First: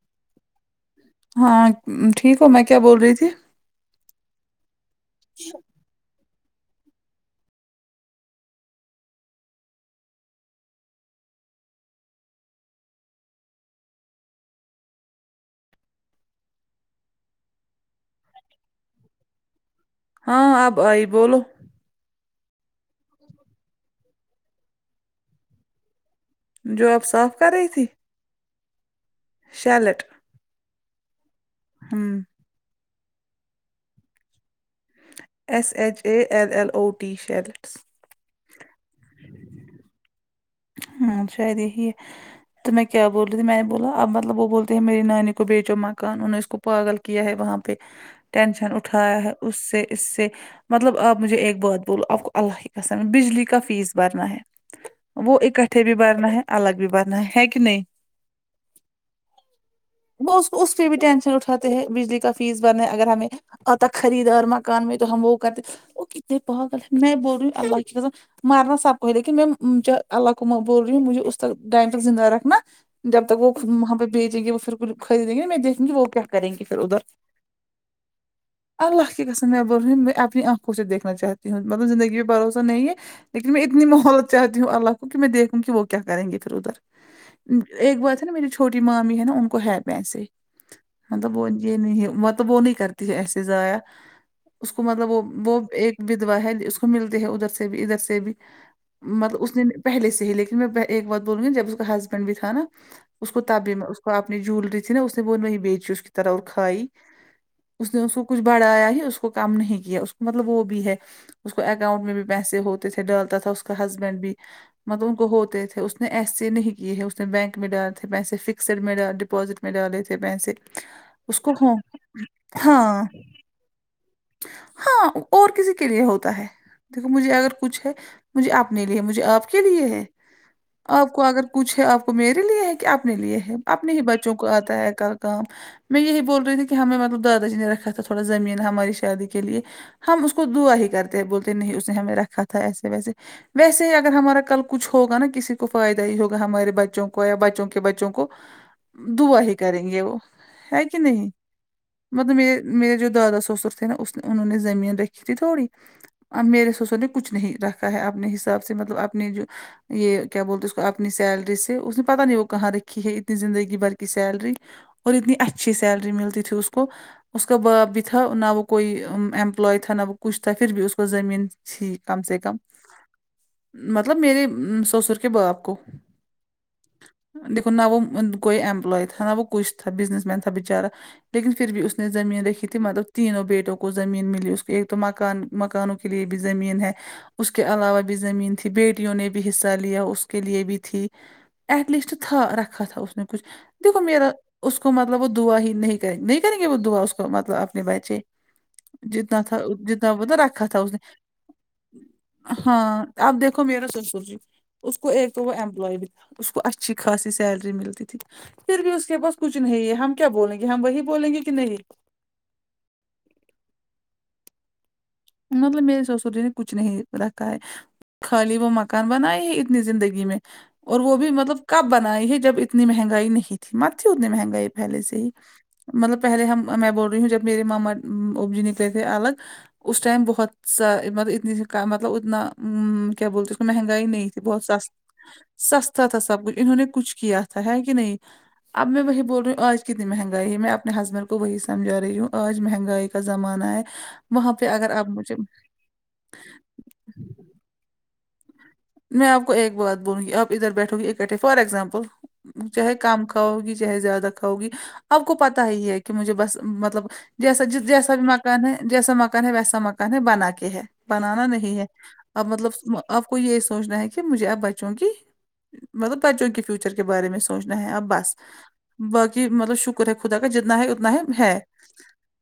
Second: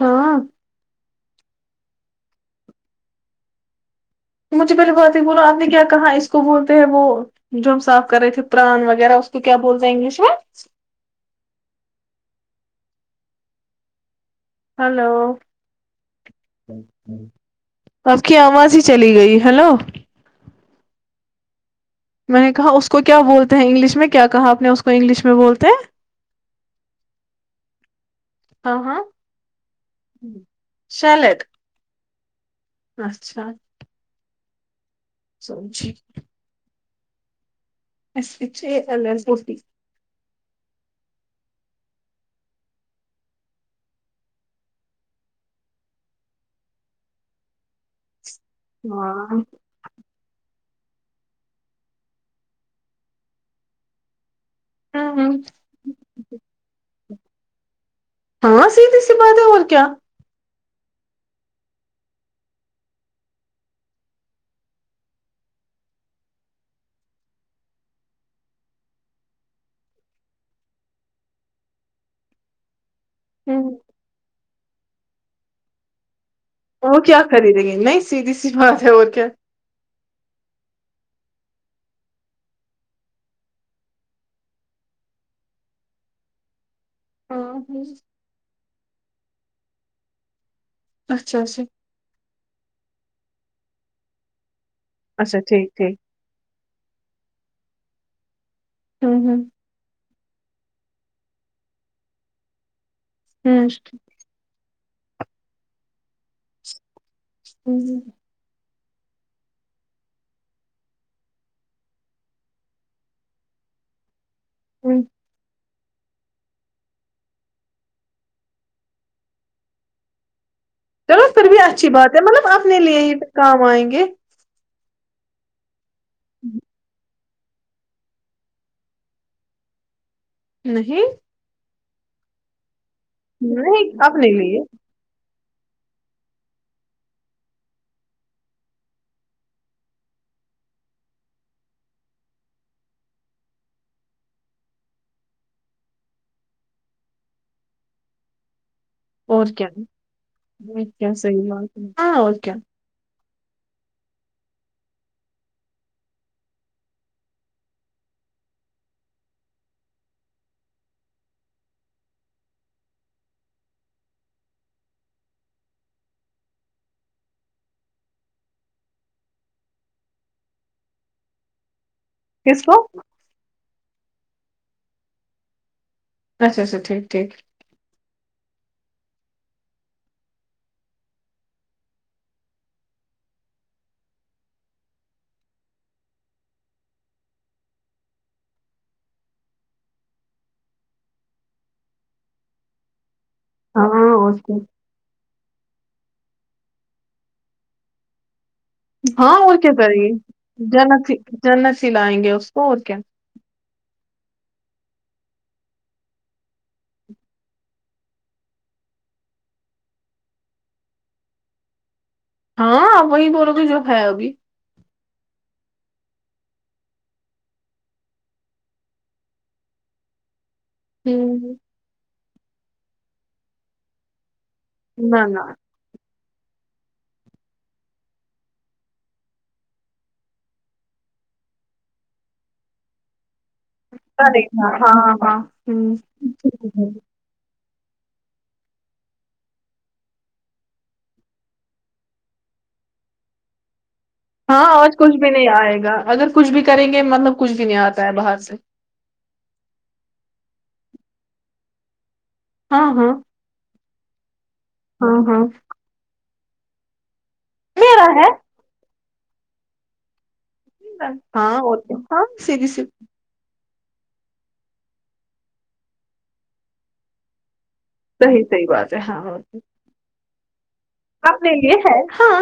ہاں ہاں ٹھیک ہو میں کیا بول رہی تھی مجھے پہلے بہت ہی بولا آپ نے کیا کہاں اس اس کو بولتے ہیں وہ جو ہم صاف کر رہے تھے پران وغیرہ اس کو کیا بولتے ہیں انگلش میں ہلو آپ کی آواز ہی چلی گئی ہلو ہاں اب آئی بولو میں نے کہا اس کو کیا بولتے ہیں انگلش میں کیا کہا آپ نے اس کو انگلش میں بولتے ہیں جو آپ صاف کر رہی تھی ہاں شیلٹ شلٹ ہمم اچھا ایس سمجھی H A L L O T shell S H A L L O T ہمم شاید یہی ہے تو میں کیا بول رہی تھی میں نے بولا اب مطلب وہ بولتے ہیں میری نانی کو بیچو مکان انہوں نے اس کو پاگل کیا ہے وہاں پہ ٹینشن اٹھایا ہے ہاں اس سے اس سے مطلب آپ مجھے ایک بات بولو آپ کو اللہ کی خصم بجلی کا فیس بھرنا ہے وہ ایک تھے بھی بارنا ہے الگ بھی بارنا ہے ہے کہ نہیں ہاں سیدھی سی بات ہے اور کیا وہ اس اس پہ بھی ٹینشن اٹھاتے ہیں بجلی کا فیس بنے اگر ہمیں اتا خریدار مکان میں تو ہم کر وہ کتنے پاگل ہے میں بول رہی ہ اللہ کی خصم مرنا سب کو لیکن میں اللہ میں بول رہی ہوں مجھے اس تک ٹائم زندہ رکھنا جب تک وہ وہاں پہ بھی بیچیں گے وہ پھر خریدیں گی میں دیکہونگی وہ کیا کریں گے پھر ادھر وہ کیا خریدیں گے نہیں سیدھی سی بات ہے اور اللہ کی کیا قسم میں بول رہ ہوں میں اپنی آنکھوں سے دیکھنا چاہتی ہوں مطلب زندگی میں بھروسہ نہیں ہے لیکن میں اتنی مہولت چاہتی ہوں الگ کہ میں دیکھوں گی وہ کیا کریں گے پھر ادھر ایک بات ہے نا میری چھو چھوٹی مامی ہے نا ان کو ہے پیسے مطلب اچھا وہ اچھا یہ نہیں وہ نہیں کرتی ہے ایسے ضایع اس کو مطلب وہ اچھا وہ ٹھیک ٹھیک ایک واحد اس کو ملتی ہے ادھر سے بھی ادھر سے بھی ہوں مطلب ہوں اس نے پہل سے ہی لیکن میں ایک بات بولوں گی جب اس کا ہسبینڈ بھی تھا نا اس کو تب ہوں بھی میں اس کو آپ اپنی جولری تھی نا اس نے وہ ن بیچ چوز کی طرھ اٹھائی اس نے ہوں کچھ بڑھایا ہی اس کو کم نہیں کیا اس مطلب وہ بھی ہے اس کو اکاؤنٹ میں بھی پیسے ہوتے تھے ڈالتا تھا اس کا ہسبینڈ بھی مطلب ان کو ہوتے تھے ایسے نہیں کیے ہے اس نے بینک میں ڈالے تھے پیسے فکسڈ میں ڈ ڈپوازٹ میں ڈالے تھے پیسے چلو اس پھر کو بھی ہو اچھی بات ہے مطلب اپنے لیے ہی کام آئیں گے ہاں اور کسی کے لیے ہوتا ہے مجھے اگر کچھ ہے مجھے اپنے لیے مجھے آپ کے لیے ہے نہیں آپ کو اگر کچھ ہے آپ کو میرے لیے ہے کہ اپنے لیے ہے نہیں اپنے ہی بچوں کو لیے آتا ہے کا کام میں یہی بول رہی تھی کہ ہمیں مطلب دادا جی نے رکھا تھا تھوڑا زمین ہماری شادی کے لیے ہم اس کو دعا ہی کرتے بولتے نہیں اس نے ہمیں رکھا تھا ایسے ویسے ویسے ہی اگر ہمارا کل کچھ ہوگا نا کسی کو فائدہ ہی ہوا ہمارے بچوں کو یا بچوں کے بچوں کو دعا اور ہی کیا کریں گے وہ ہے کہ کیا نہیں صحیح بات ہے ہاں اور مطلب کیا م میرے جو دادا سسرر تھ نا اس نے انہوں نے زمین رکھی تھی تھوڑی ا میرے سسر نے کچھ نہیں رکھا ہے اپنے حساب سے مطلب اپنی جو یہ کیا بولتے اس کو اپنی سیلری سے اس نے پتہ نہیں وہ کہاں رکھی ہے اتنی زندگی بھر کی سیلری اور اتنی اچھی سیلری ملتی تھی اس کو اس کا باپ بھی تھا نہ وہ کوئی امپلائے تھا نہ وہ کچھ تھا پھر بھی اس کو زمین جی کم سے کم کس کو مطلب میرے سسر کے باپ کو اچھا اچھا ٹھیک ٹھیک دیکو نہ وہ کوئی ایمپلائے تھا نہ وہ کھ تھا بزنس مین تھا بچارا لیکن پھر بھی اس نے زمین رکھی تھی مطلب تینوں بیٹوں کو زمین ملی اس کو ایک تو مکان مکانوں کے لیے بھی زمین ہے اس کے علاوہ بھی زمین تھی بیٹیوں نے بھی حصہ لیا اس کے لیے بھی تھی ایٹ لیسٹ تھا رکھا تھا اس نے کچھ دیکھو ہاں میرا اور کیا اس اس کو مطلب وہ دعا ہی نہیں کریں نہیں کریں گے وہ دعا اس کو مطلب اپنے بچے ہاں جدنا تھا اور کیا اتنا کریں گے دعوت رکھا تھا اس نے جنت جنت سے لائیں گے اس کو اور کیا ہاں آپ دیکھو میرا سسور جی اس کو ایک تو وہ امپلائی بھی تھا اس کو اچھی خاصی سیلری ملتی تھی پھر بھی اس کے پاس کچھ نہیں ہے ہم کیا بولیں گے ہم وہی بولیں گے کہ نہیں ہاں وہی بولوگی جو ہے ابھی مطلب میر ے سسرجی نے کچھ نہیں رکھا ہے خالی وہ مکان بنائے ہی اتنی زندگی میں اور وہ بھی ہوں مطلب کب بنائی ہے جب اتنی مہنگائی نہیں تھی مت تھی اتنی مہنگائی پہلے سے نہ ہی نہ مطلب پہلے ہم میں بول رہی ہوں جب میرے ماما ابج نہیں پے تھے الگ اس ٹائم بہت ساطلب اتنی مطلب اتنا کیا بولتے مہنگائی نہیں تھی بہت س ہاں ہاں ہوں سستا تھا سب کچھ انہوں نے کچھ کیا تھا ہے کہ نہیں اب میں وہی بول رہی ہوں آج کتنی مہنگائی ہے میں اپنے ہسبینڈ کو وہی سمجھ رہی ہوں آج مہنگائی کا زمانہ ہے وہاں ہاں پہ اگر آج آپ کچھ بھی مجھے نہیں آئے گا اگر کچھ بھی کریں گے مطلب کچھ بھی نہیں آتا ہے باہر سے میں آپ کو ایک بات بولوں گی آپ ادھر بیٹھو گی اکٹھے فار ایگزامپل ہاں چاہے ہاں کم کا ہوگی چاہے زیادہ کھا وگی ہاں آب کو ہاں پتا ہی ہے کہ مجھے بس مطلب جیسا جس جیسا بھی مکان ہے جیسا مکان ہے ویسا مکان ہے بنا کے ہے بنانا ہاں نہیں ہے ہوتے ہاں اب سیدھی مطلب سی آپ کو یہ سوچنا ہے کہ مجھے آپ بچوں کی مطلب بچوں کے فیوچر کے بارے میں سوچنا ہے اب بس صحیح صحیح بات ہے ہاں باقی مطلب شک خدا کا جتنا ہے اتنا ہے اپنے ہے لیے ہاں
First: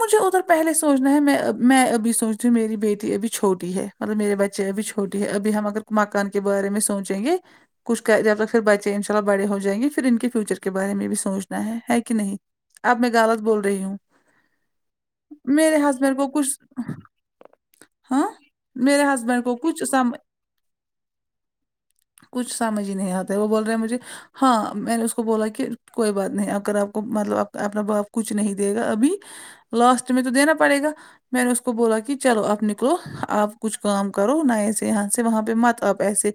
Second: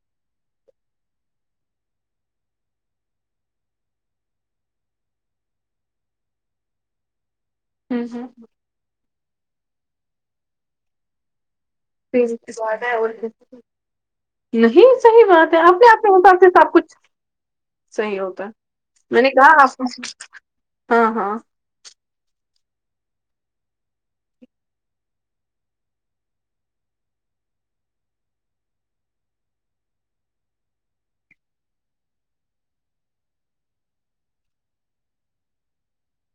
مجھے ادھر پہلے سوچنا ہے میں میں ابھی سوچتی ہوں میری بیٹی ابھی چھوٹی ہے مطلب میرے بچے ابھی چھوٹی ہے اب ہم اگر مکان کے بارے میں سوچیں گے کچھ کہہ دیا تو پھر انشاء اللہ بڑے ہو جائیں گے پھر ان کے فیوچر کے بارے بھی سوچنا ہے کہ کہ نہیں اب میں غلط بول رہی ہوں یہ ہی صحیح بات ہے میرے اپنے آپ کے ہسبینڈ کو مطابق سب کچھ صحیح ہاں ہوتا میرے میں نے ہسبینڈ کو کہا آپ کچھ سم ہاں ہاں کچھ سمجھ ہی نہیں آتا ہے وہ بول رہے ہیں مجھے ہاں میں نے اس کو بولا کہ کوئی بات نہیں اگر آپ کو مطلب اپنا باپ کچھ نہیں دے گا ابھی لاسٹ میں تو دینا پڑے گا میں نے اس کو بولا کہ چلو آپ نکلو آپ کچھ کام کرو نہ ایسے یہاں سے وہاں پہ مت آپ ایسے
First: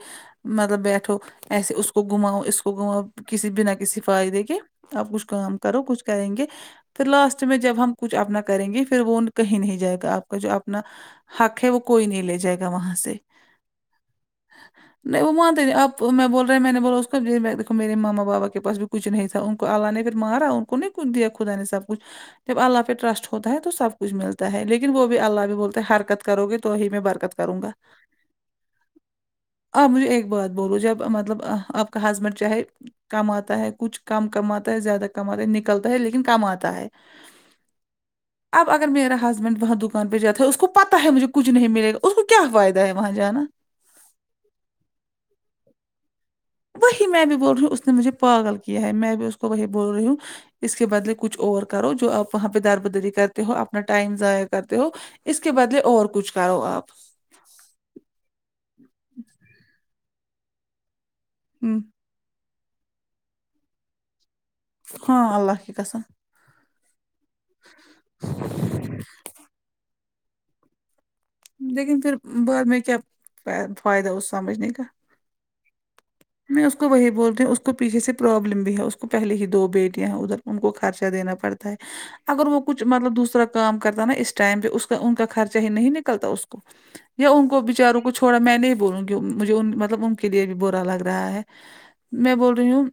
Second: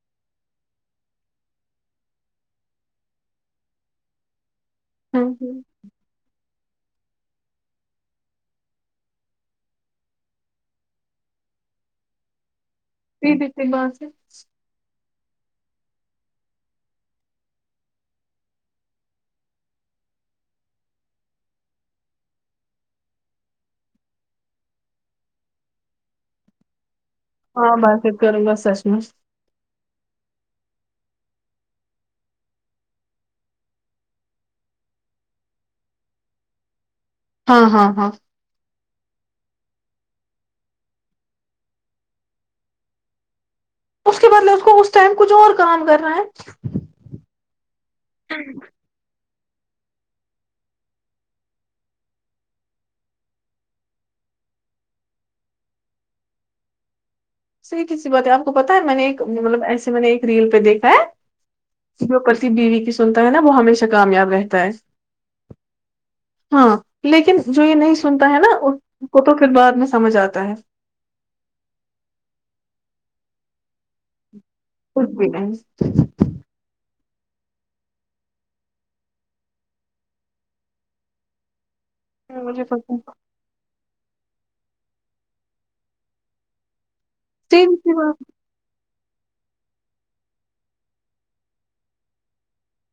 مطلب بیٹھو ایسے اس کو گھماؤ اس کو گھماؤ کسی بنا کسی فائدے کے آپ کچھ کام کرو کچھ کریں گے پھر لاسٹ میں جب ہم کچھ اپنا کریں گے پھر وہ کہیں نہیں جائے گا آپ کا جو اپنا حق ہے وہ کوئی نہیں لے جائے گا وہاں سے [unintelligible] نہیں وہ مانتے نہیں آپ میں بول رہے ہیں میں نے بولا اس کا دیکو میرے ماما بابا کے پاس بھی کچھ نہیں تھا ان اللہ نے اگر مارا ان کو نہیں خود دیا خدا نے سب کچھ جب اللہ پہ ٹرسٹ ہوتا ہے تو سب کچھ ملتا ہے لیکن وہ بھی اللہ بھی بولتے ہیں حرکت کرو گے تو ہی میں برکت کروں گا ہاں برکت کروں گا سچ میں آپ مجھے ایک بات بولو جب مطلب آپ کا ہسبینڈ چاہے کماتا ہے کچھ کم کماتا ہے زیادہ کماتاہے نکلتا ہے لیکن کماتاہے ہاں ہاں ہاں اب اگر میرا ہسبینڈ وہاں دکان پہ جاتا ہے اس کو پتا ہے مجھے کچھ نہیں ملے گا اس کو کیا فائدہ ہے وہاں جانا اس کے بدلے اس کو اس ٹائم کچھ اور کام کرنا ہے وہی میں بھی بول رہی ہوں اس نے مجھے پاگل کیا ہے میں بھی اس کو وہی بول رہی ہوں اس کے بدلے کچھ اور کرو جو آپ وہاں پہ دار بدری کرتے ہو اپنا ٹائم ضائع کرتے ہو اس کے بدلے اور کچھ کرو آپ صحیح کسی بات ہے آپ کو پتا ہے میں نے ایک مطلب ایسے میں نے ایک ریل پہ دیکھا ہے ہمم جو پتی بیوی کی سنتا ہے نا وہ ہمیشہ کامیاب رہتا ہے ہاں اللہ کی قسم ہاں لیکن جو یہ نہیں سنتا ہے نا اس کو تو پھر بعد میں سمجھ آتا ہے لیکن پھر بعد میں کیا فائدہ اس سمجھنے کا کچھ بھی نہیں میں اس کو وہی بولتی ہوں اس کو پیچیسے سے پروابلم بھی ہے اس کو پہلے ہی دو بیٹیاں ہیں ادھر ان کو خرچہ دینا پڑتا ہاں، اگر وہ مجھے کچھ پتا مطلب دوسرا کام کرتا نا اس ٹائم پے اس کا ان کا خرچہ ہی نہیں نکلتا اس کو یا ان کو سیم سی بچاروں کو بات، چھوڑا میں نہیں بولوں گی مجھے مطلب ان کے لیے بھی برا لگ رہا ہے میں بول رہی ہوں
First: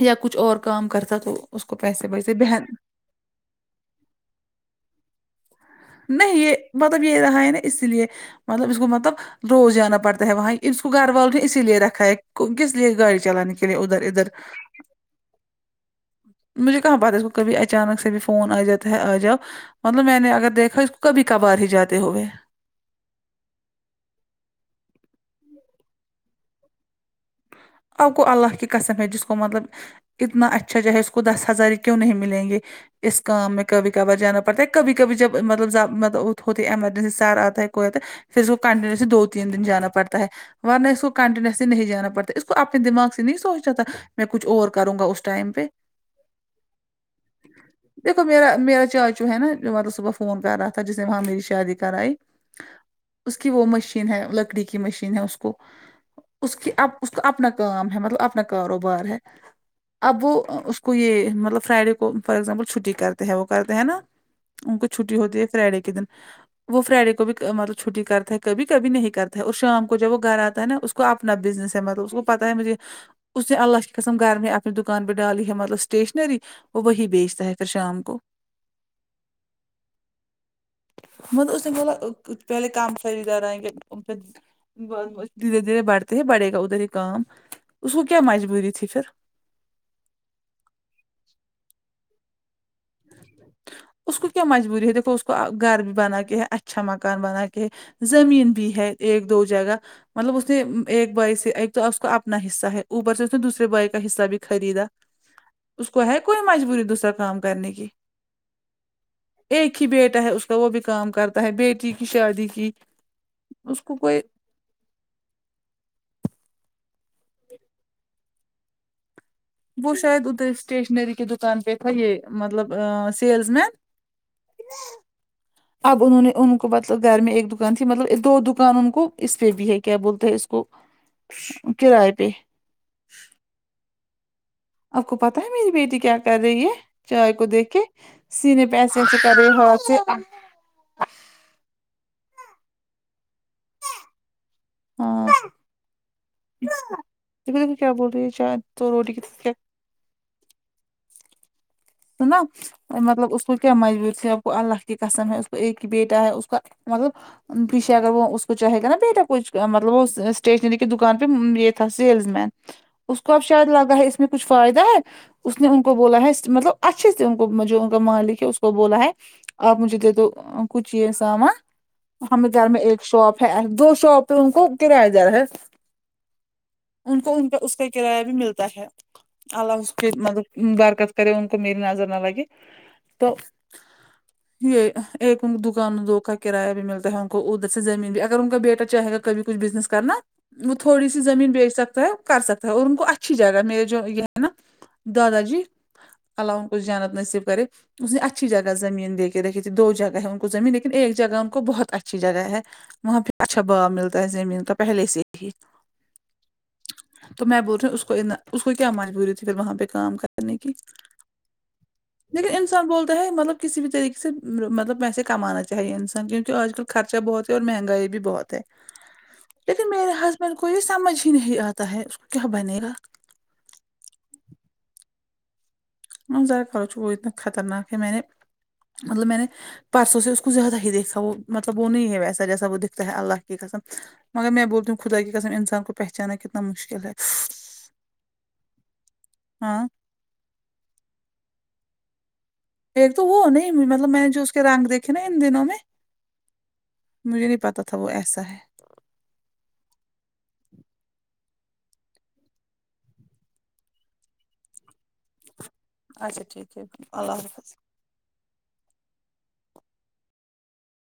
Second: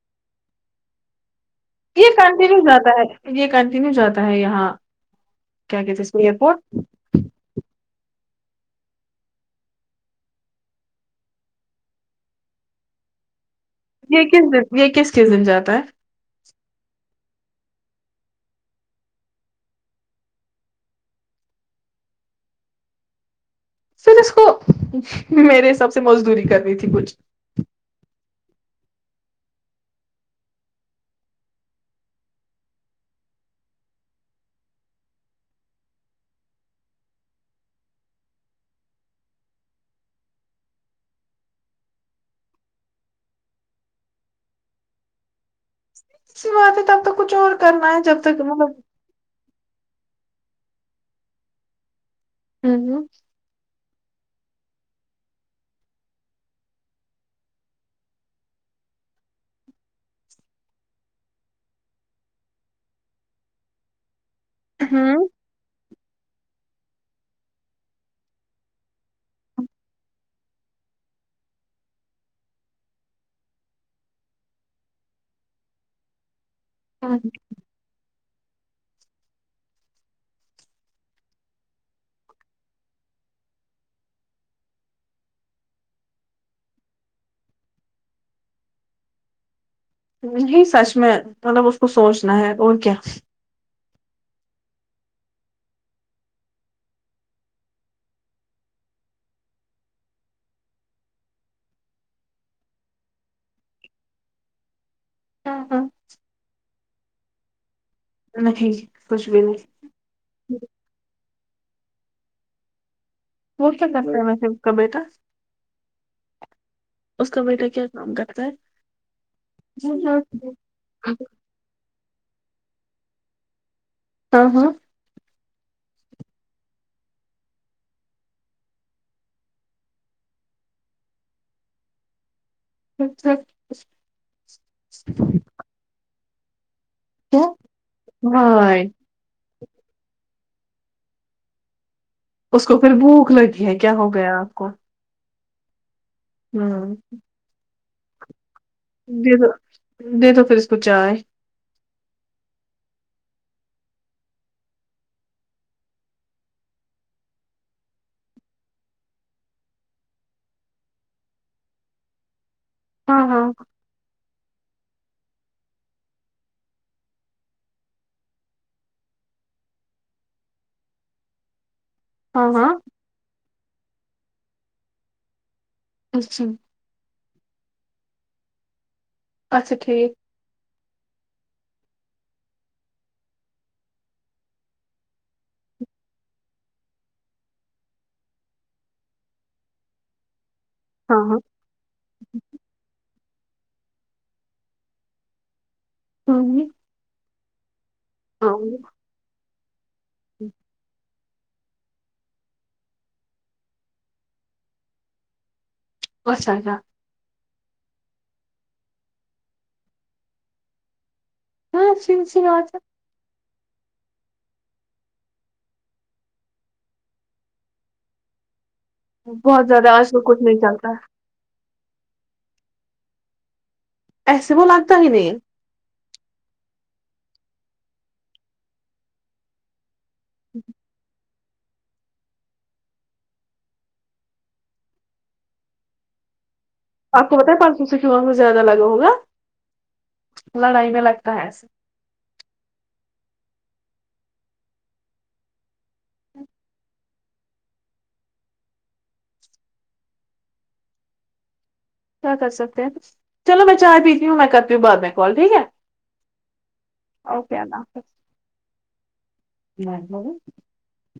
یا کچھ اور کام کرتا تو اس کو پیسے یہ بچتے کنٹینیو بہن جاتا ہے یہ کنٹینیو جاتا ہے یہاں کیا کہتے ہیں اس کو نہیں یہ ایئرپورٹ مطلب یہ رہا ہے نا اسی لیے مطلب اس کو مطلب روز جانا پڑتا ہے وہاں اس کو گھر والوں نے اسی لیے رکھا ہے کس لیے گاڑی چلانے کی یہ کس دن یہ کس کس دن جاتا ہے مجھے کہاں پتہ ہے اس کو کبھی اچانک سے بھی فون آ جاتا ہے آ جا مطلب میں نے اگر دیکھا اس کو کبھی کبھار ہی جاتے ہوئے پھر اس کو میرے حساب سے مزدوری کرنی تھی کچھ آپ کو اللہ کی قسم ہے جس کو مطلب اتنا اچھا جو ہے اس کو دس ہزار کیوں نہیں ملیں گے اس کا میں کبھی کبھار جانا پڑتا ہے کبھی کبھی جب مطلب مطلب ہوتی ہے ایمرجنسی سر آتا ہے کوئی آتا پھر اس کو کنٹینیوسلی دو تین دن جانا پڑتا ہے ورنہ اس کو کنٹینیوسلی نہیں جانا پڑتا اس کو اپنے دماغ سے نہیں سوچتا تھا میں کچھ اور کروں گا اس ٹائم پہ اسی بات ہے تب تک کچھ اور کرنا ہے جب تک مطلب جو ہے نا جو مطلب صبح فون کر رہا تھا جس نے وہاں میری شادی کرائی ہاں نہ اس کی وہ مشین ہے لکڑی کی مشین ہے اس کو اس کی اب اس کا اپنا کام ہے مطلب اپنا کاروبار ہے اب وہ اس کو یہ مطلب فرائیڈے کو فار ایزامپل چھٹی کرتے ہیں وہ کرتے ہیں نا ان کو چھٹی ہوں ہوتی ہے فرائیڈے کے دن وہ فرائیڈے کو بھی مطلب چھٹی کرتا ہے کبھی کبھی نہیں کرتا ہے اور شام کو جب وہ گھر آتا ہے نا اس کو اپنا بزنس مطلب اس کو پتہ ہے مجھے اس نے اللہ کی قسم گھر میں اپنی دکان پہ ڈالی ہے مطلب اسٹیشنری وہ وہی ہوں بیچتا ہے پھر شام کو مطلب اس نے بولا پہلے کام خریدار ائیں گے ب دھیرے دھیرے بڑھتے ہی بڑھے گا ادھر ہی کام اس کو کیا مجبوری تھی پھر نہیں سچ میں مطلب اس کو سوچنا ہے اور کیا اس کو کیا مجبوری ہے دیکھو اس کو گھر بھی بنا کے ہے اچھا مکان بنا کے ہے زمین بھی ہے ایک دو جگہ مطلب اس نے ایک بھائی سے ایک تو اس کو اپنا حصہ ہے اوپر سے اس نے دوسرے بھائی کا حصہ بھی خریدا ہاں ہاں اس کو ہے کوئی مجبوری دوسرا کام کرنے کی نہیں کچھ بھی نہیں ایک ہی بیٹا ہے اس کا وہ بھی کام کرتا ہے بیٹی کی شادی کی وہ اس کیا کو کرتا کوئی ہے ویسے اس کا بیٹا اس کا بیٹا کیا کام کرتا ہے وہ ہاں شاید ادر اسٹیشنری کے دکان پےتھا یہ مطلب سیلز مین ہاں ہاں ج اب انہوں نے ان کو مطلب گھر میں ایک دکان تھی مطلب دو دکان ان کو اس پہ بھی ہے کیا بولتا ہے اس کو کرائے پہ اچھا آپ کو پتاہ ہے میری بیٹی کیا کر رہی ہے چائے کو دیک کے سینے ہائے پےایسے ایسے کرے ہات سے اس کو پھر بھوک لگی ہے کیا ہو گیا آپ کو ہاں ہوں د دل ھی کیا بول رہی ہے شاید دے دو دے دو پھر اس کو چائے تو نا مطلب اس کو کیا مجبوری تھی اب کو اللہ کی قسم ہے اس کو ایک ہی بیٹا ہے اس کا مطلب پیچھے اگر وہ اس کو چاہے گا نا بیٹا کچھ مطلب وہ اسٹیشنری کی دکان پہ یہ تھا سیلز مین ہاں اس کو اب ہاں شاید لگا ہے اس میں کچھ فائدہ ہے اس نے ہم کو بولا ہے مطلب اچھے سے ان کو جو ان کا مالک ہے اس کو بولا ہے آپ مجھے دے دو کچھ یہ سامان ہاں ہمارے گھر ہاں میں ایک شاپ ہے دو شاپ ان کو کرایہ دار ہے اچھا ان کو ان کا اس کا کرایہ بھی ملتا ہے اللہ اچھا اس کے ٹھیک مطلب برکت کرے کوہ میری نظر نہ لگے تو یہ ایک دکان دو کا کرایہ بھی ملتا ہے ان کو ادھر سے زمین بھی اگر ان کا بیٹا چاہےا کبھی کچھ بزنس کرنا وہ تھوڑی سی ہاں ہاں زمین بیچ سکتا ہے کر سکتا ہے اور ان کو اچھی جگہ میرے جو یہ ہے نا دادا جی الله ہوں ان کو جانت نصیب کرے اس نے اچھی ہاں جگہ زمین دے کے رکھی تھی دو جگہ ہے ان کو زمین لیکن ایک جگہ ان کو بہت اچھی جگہ ہے وہاں پہ اچھا باؤ ملتا ہے زمین تو پہلے سے تھی [unintelligible] تو میں بول رہی ہوں اس کو اس کو کیا مجبوری تھی پھر وہاں پہ کام کرنے کی ہاں سی سی لیکن بات انسان بول ہے مطلب کسی بھی طریقے سے مطلب پیسے کمانا چاہیے انسان کیونکہ آج کل خرچہ بہت اور مہنگائی بھی بہت ہے بہت زیادہ لیکن آج میرے کل کچھ ہسبینڈ نہیں کو یہ چلتا سمجھ نہیں آتا ہے اس کو کیا بنے گا ایسی وہ لگتا ہی نہیں ہ ذرا کروچ وہ اتنا خطرناک ہے میں نے مطلب میں نے پرسوں سے اس کو زیادہ ہی دیکھا وہ مطلب وہ نہیں ہے ویسا جیسا وہ دکھتا ہے اللہ کی قسم مگر میں بولتا ہوں خدا کے قسم انسان کو پہچانا کتنا مشکل ہے آپ کو پاتھ پچ سو سے کیوں میں زیادہ لگا ہوگا ہاں لڑائی میں لگتا ہے ایسے پھر تو وہ ہو نہیں مطلب میں نے جو اس کے رانگ دیکھے نا ان دنوں میں مجھے نہیں پتہ تھا وہ ایسا ہے کیا کر سکتے ہیں چلو میں چائے پیتی ہوں میں کرتی ہوں بعد میں کال ٹھیک ہے اچا ٹھیک ہے اللہ اوکے حافظ مئی بہو